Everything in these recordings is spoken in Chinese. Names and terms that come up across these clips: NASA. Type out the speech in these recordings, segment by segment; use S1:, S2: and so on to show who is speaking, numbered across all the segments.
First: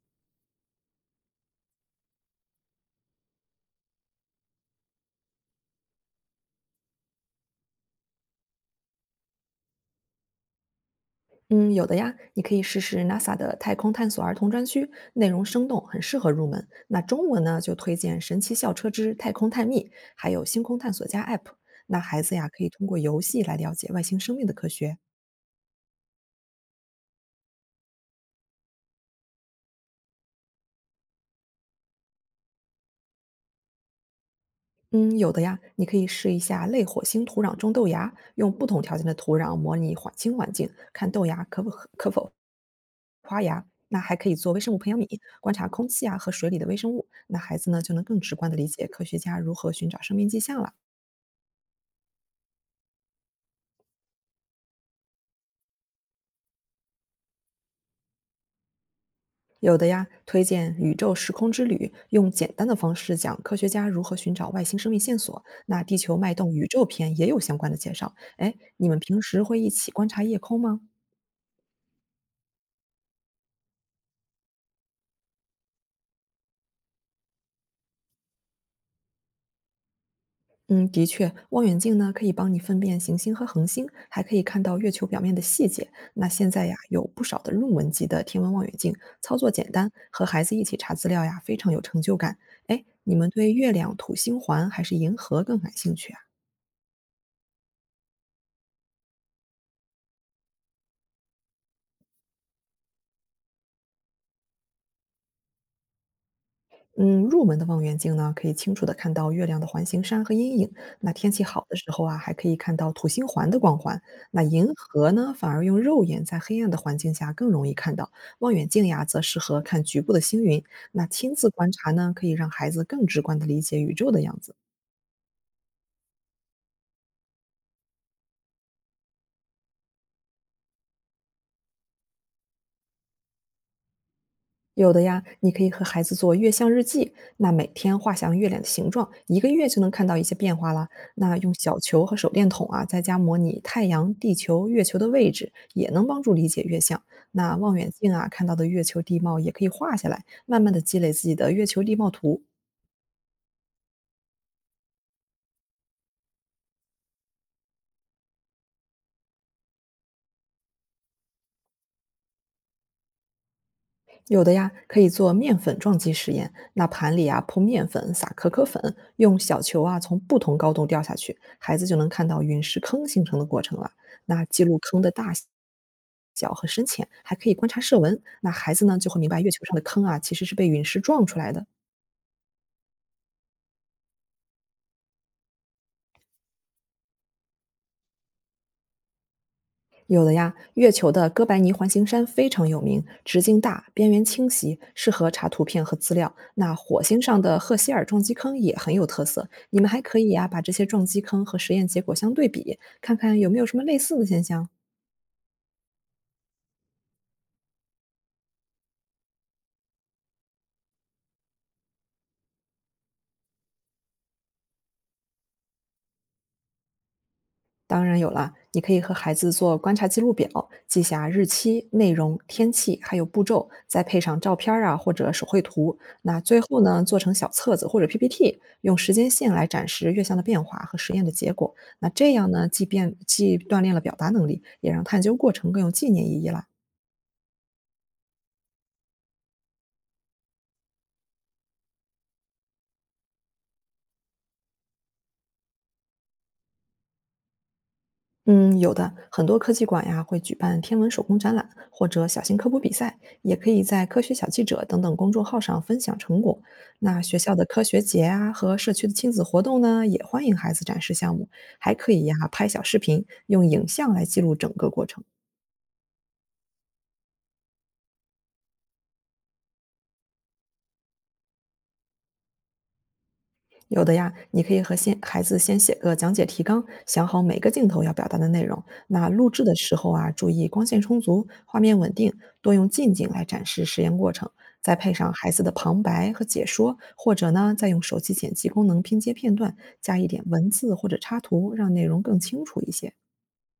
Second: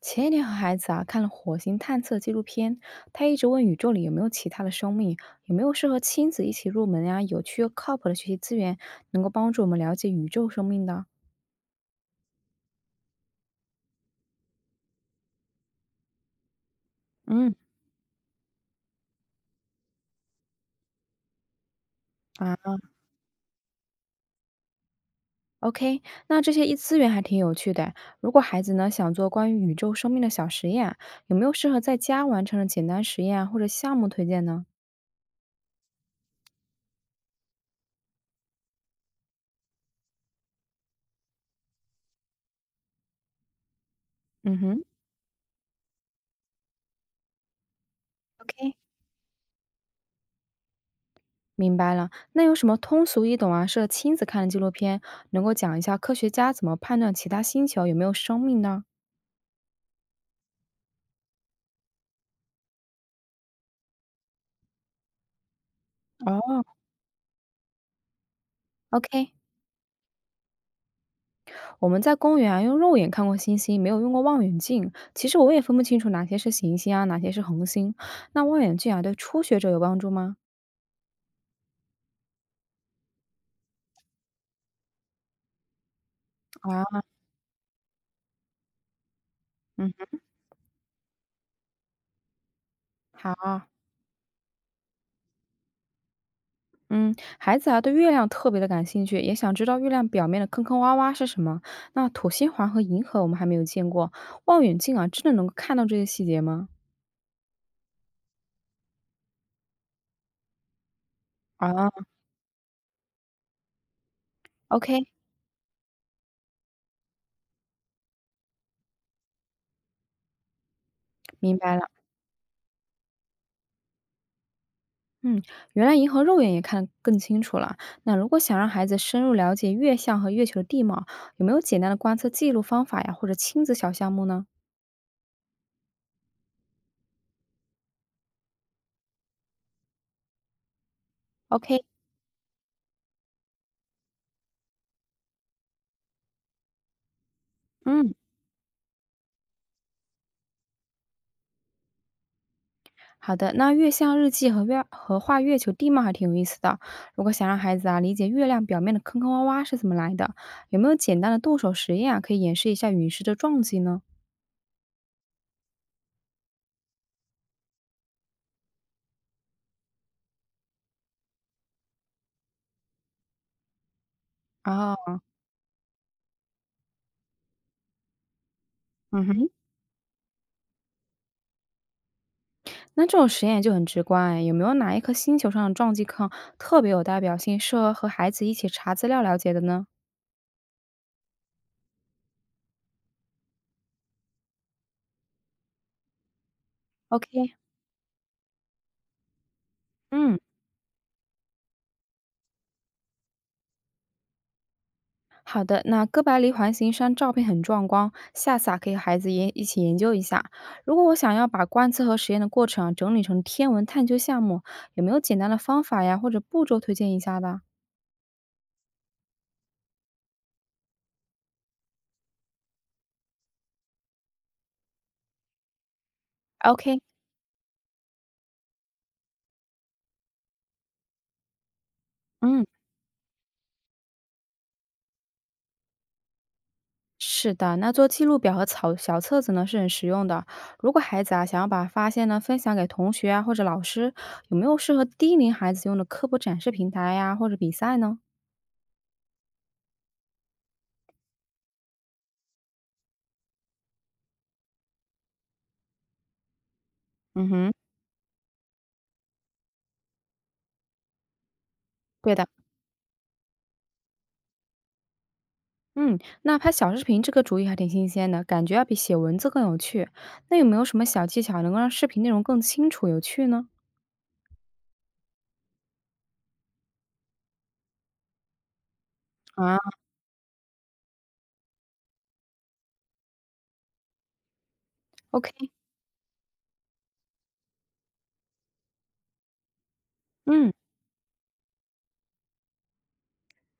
S1: 前一年和孩子啊看了火星探测纪录片，他一直问宇宙里有没有其他的生命，有没有适合亲子一起入门呀、有趣又靠谱的学习资源，能够帮助我们了解宇宙生命的。
S2: 嗯，有的呀，你可以试试 NASA 的太空探索儿童专区，内容生动，很适合入门。那中文
S1: 嗯
S2: 呢，就推荐《神奇校车之太空探秘》，还有《星空探索家》App。那孩子呀，
S1: 啊
S2: 可以通过游戏来了解外星生命的科学。
S1: ，OK，那这些一资源还挺有趣的。如果孩子呢想做关于宇宙生命的小实验啊，有没有适合在家完成的简单实验啊或者项目推荐呢？
S2: 嗯，有的呀，你可以试一下类火星土壤种豆芽，用不同条件的土壤模拟环星环境，看豆芽可否发芽。那还可以做
S1: 嗯
S2: 微生物
S1: 哼
S2: 培养皿，观察空气啊和水里的微生物，那孩子呢就能更直观的理
S1: ，OK。
S2: 解科学家如何寻找生命迹象了。
S1: 明白了，那有什么通俗易懂啊，适合亲子看的纪录片，能够讲一下科学家怎么判断其他星球有没有生命呢？
S2: 有的呀，推荐《宇宙时空之旅》，用简单的方式讲科学家如何寻找外星生命线索。那《地球脉动
S1: 哦，
S2: 宇宙篇》也有相关的介绍。哎，你们平
S1: ？OK，
S2: 时会一起观察夜空吗？
S1: 我们在公园啊用肉眼看过星星，没有用过望远镜。其实我也分不清楚哪些是行星啊，哪些是恒星。那望远镜啊对初学者有帮助吗？
S2: 嗯，的确，望远镜呢可以帮你分辨行星和恒星，还可以看到月球表面的细节。那现在呀，
S1: 啊，
S2: 有不少的入门级的天文望远镜，操作简单，
S1: 嗯，
S2: 和孩子一起查资料呀，非常有成就感。哎，你们对
S1: 好，
S2: 月亮、土星环还是银河更感兴趣啊？
S1: 嗯，孩子啊对月亮特别的感兴趣，也想知道月亮表面的坑坑洼洼是什么。那土星环和银河我们还没有见过，望远镜啊真的能够看到这些细节吗？
S2: 嗯，入门的望远镜呢，可以清楚地看到月亮的环形山和阴影。那天气好的
S1: 啊，
S2: 时候啊，还可以看到土星环的光环。那银
S1: OK，
S2: 河呢，反而用肉眼在黑暗的环境下更容易看到。望远镜呀，则适合看局部的星云。那亲自
S1: 明
S2: 观
S1: 白了。
S2: 察呢，可以让孩子更直观地理解宇宙的样子。
S1: 嗯，原来银河肉眼也看得更清楚了。那如果想让孩子深入了解月相和月球的地貌，有没有简单的观测记录方法呀，或者亲子小项目呢
S2: 有的呀，你可以和孩子做月相日记，那每天画像月亮的形状，一个月就能看到一些变化啦。那用
S1: ？OK，
S2: 小球和手电筒啊，在家模拟太阳、地球、月球的位置，也能帮助理解月相。那望远镜
S1: 嗯，
S2: 啊，看到的月球地貌也可以画下来，慢慢的积累自己的月球地貌图。
S1: 好的。那月相日记和月和画月球地貌还挺有意思的。如果想让孩子啊理解月亮表面的坑坑洼洼是怎么来的，有没有简单的动手实验啊，可以演示一下陨石的撞击呢？
S2: 有的呀，可以做面粉撞击实验。那盘里啊铺面粉，撒可可粉，用小球啊从不同高度掉下去，孩子就能看到陨石坑形成的过程了。那记录坑的
S1: 啊、
S2: 大小和深浅，还可以观察射纹。那孩子呢就会
S1: 嗯
S2: 明白
S1: 哼。
S2: 月球上的坑啊其实是被陨石撞出来的。
S1: 那这种实验就很直观哎，有没有哪一颗星球上的撞击坑特别有代表性，适合和孩子一起查资料了解的呢
S2: 有的呀，月球的哥白尼环形山非常有名，直径大，边缘清晰，适合查图片和资料。那火星上
S1: ？OK，
S2: 的赫希尔撞击坑也很有特色，你们还可以
S1: 嗯，
S2: 呀，把这些撞击坑和实验结果相对比，看看有没有什么类似的现象。
S1: 好的。那哥白尼环形山照片很壮观，下次啊可以和孩子研一起研究一下。如果我想要把观测和实验的过程啊整理成天文探究项目，有没有简单的方法呀或者步骤推荐一下的
S2: 当然有了，你可以和孩子做观察记录表，记下日期、内容、天气，还有步骤，再配上照片儿啊或者手绘图。那最后
S1: ？OK，
S2: 呢，做成小册子或者 PPT,用时间线来展示月相的变化和实验的结果。那这样
S1: 嗯。
S2: 呢，既变既锻炼了表达能力，也让探究过程更有纪念意义啦。
S1: 是的，那做记录表和草小册子呢是很实用的。如果孩子啊想要把发现呢分享给同学啊或者老师，有没有适合低龄孩子用的科普展示平台呀、或者比赛呢？
S2: 嗯，有的，很多科技馆呀会举办天文手工展览或者小型科普比赛，也可以在科学小记者等等公众号上分享成果。那学
S1: 嗯
S2: 校的
S1: 哼，
S2: 科学节啊和社区的亲子活动呢，也欢迎孩子展示项目，还可以
S1: 对
S2: 呀
S1: 的，
S2: 拍小视频，用影像来记录整个过程。
S1: 嗯，那拍小视频这个主意还挺新鲜的，感觉要比写文字更有趣。那有没有什么小技巧能够让视频内容更清楚有趣呢？
S2: 有的呀，你可以和孩子先写个讲解提纲，想好每个镜头要表达的内容。那录制的
S1: 啊
S2: 时候啊，注意光线充足，画面稳定，多用近景来展示实验过程，再配上孩
S1: ，OK，
S2: 子的旁白和解说，或者呢，再用手机剪辑功能拼接片段，加一点文
S1: 嗯。
S2: 字或者插图，让内容更清楚一些。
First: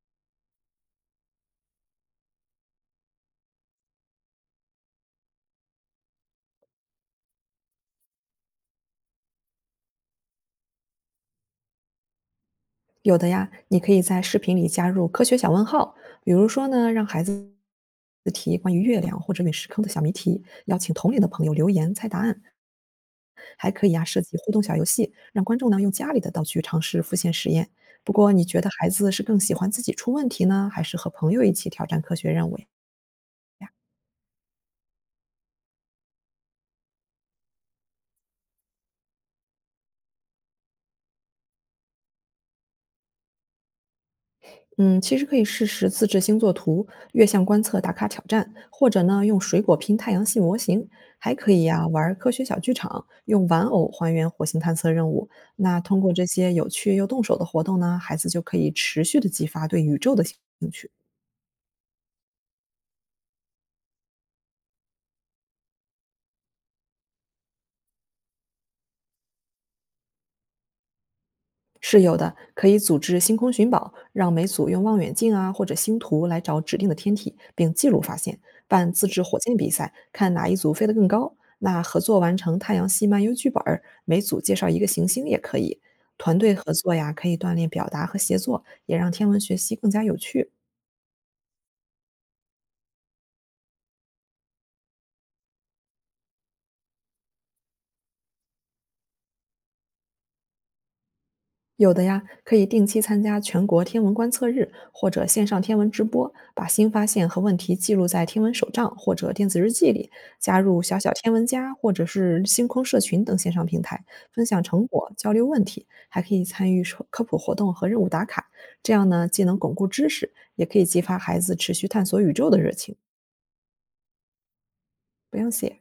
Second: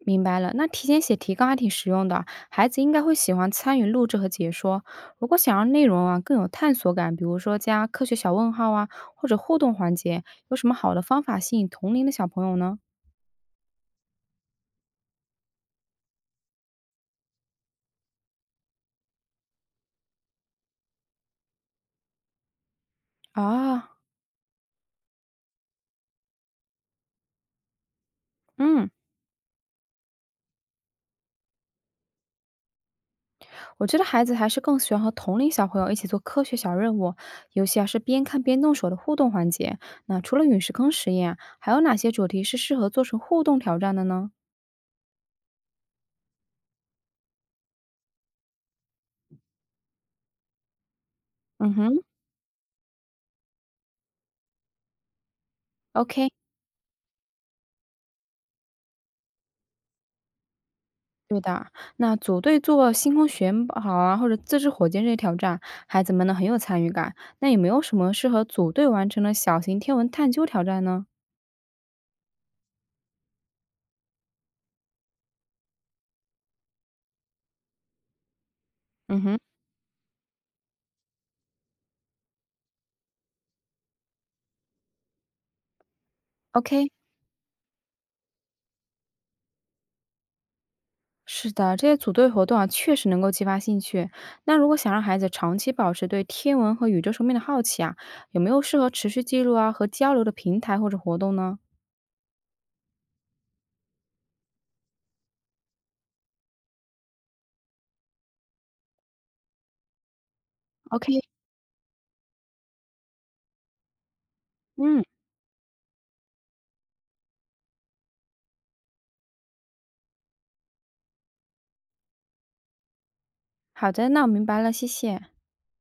S1: 明白了，那提前写提纲还挺实用的，孩子应该会喜欢参与录制和解说。如果想让内容啊更有探索感，比如说加科学小问号啊，或者互动环节，有什么好的方法吸引同龄的小朋友呢？
S2: 有的呀，你可以在视频里加入科学小问号，比如说呢，让孩子提关于月亮或者陨石坑的小谜题，邀请同龄的朋友留言猜答案，还可
S1: 啊，
S2: 以啊，设计互动小游戏，让观众呢用家里的道具尝试复现实验。不过，你觉得孩
S1: 嗯，
S2: 子是更喜欢自己出问题呢，还是和朋友一起挑战科学任务呀？
S1: 我觉得孩子还是更喜欢和同龄小朋友一起做科学小任务，尤其啊是边看边动手的互动环节。那除了陨石坑实验啊还有哪些主题是适合做成互动挑战的呢？
S2: 嗯，其实可以试试自制星座图、月相观测打卡挑战，或者呢用水果拼太阳系模型，还可以
S1: 嗯
S2: 呀、
S1: 哼
S2: 玩科学小剧场，用玩偶还原火星探测任务。那通过这
S1: ，OK。
S2: 些有趣又动手的活动呢，孩子就可以持续的激发对宇宙的兴趣。
S1: 对的，那组队做星空寻宝啊，或者自制火箭这些挑战，孩子们呢很有参与感。那有没有什么适合组队完成的小型天文探究挑战呢？
S2: 是有的，可以组织星空寻宝，让每组用望远镜啊或者星图来找指定的天体，并记录发现。办自制
S1: 嗯哼，
S2: 火箭比赛，看哪一组飞得更高。那合作完成太阳系漫游剧本儿，每组介绍一个行星也可以。团队合
S1: OK，
S2: 作呀，可以锻炼表达和协作，也让天文学习更加有趣。
S1: 是的，这些组队活动啊，确实能够激发兴趣。那如果想让孩子长期保持对天文和宇宙生命的好奇啊，有没有适合持续记录啊和交流的平台或者活动呢？
S2: 有的呀，可以定期参加全国天文观测日或者线上天文直播，把新发现和问题记录在天文手账或者电子日记里，加入小小
S1: OK，
S2: 天文家或者是星空社群等线上平台，分享成
S1: 嗯，
S2: 果、交流问题，还可以参与科普活动和任务打卡。这样呢，既能巩固知识，也可以激发孩子持续探索宇宙的热情。
S1: 好的，那我明白了，谢谢。
S2: 不用谢。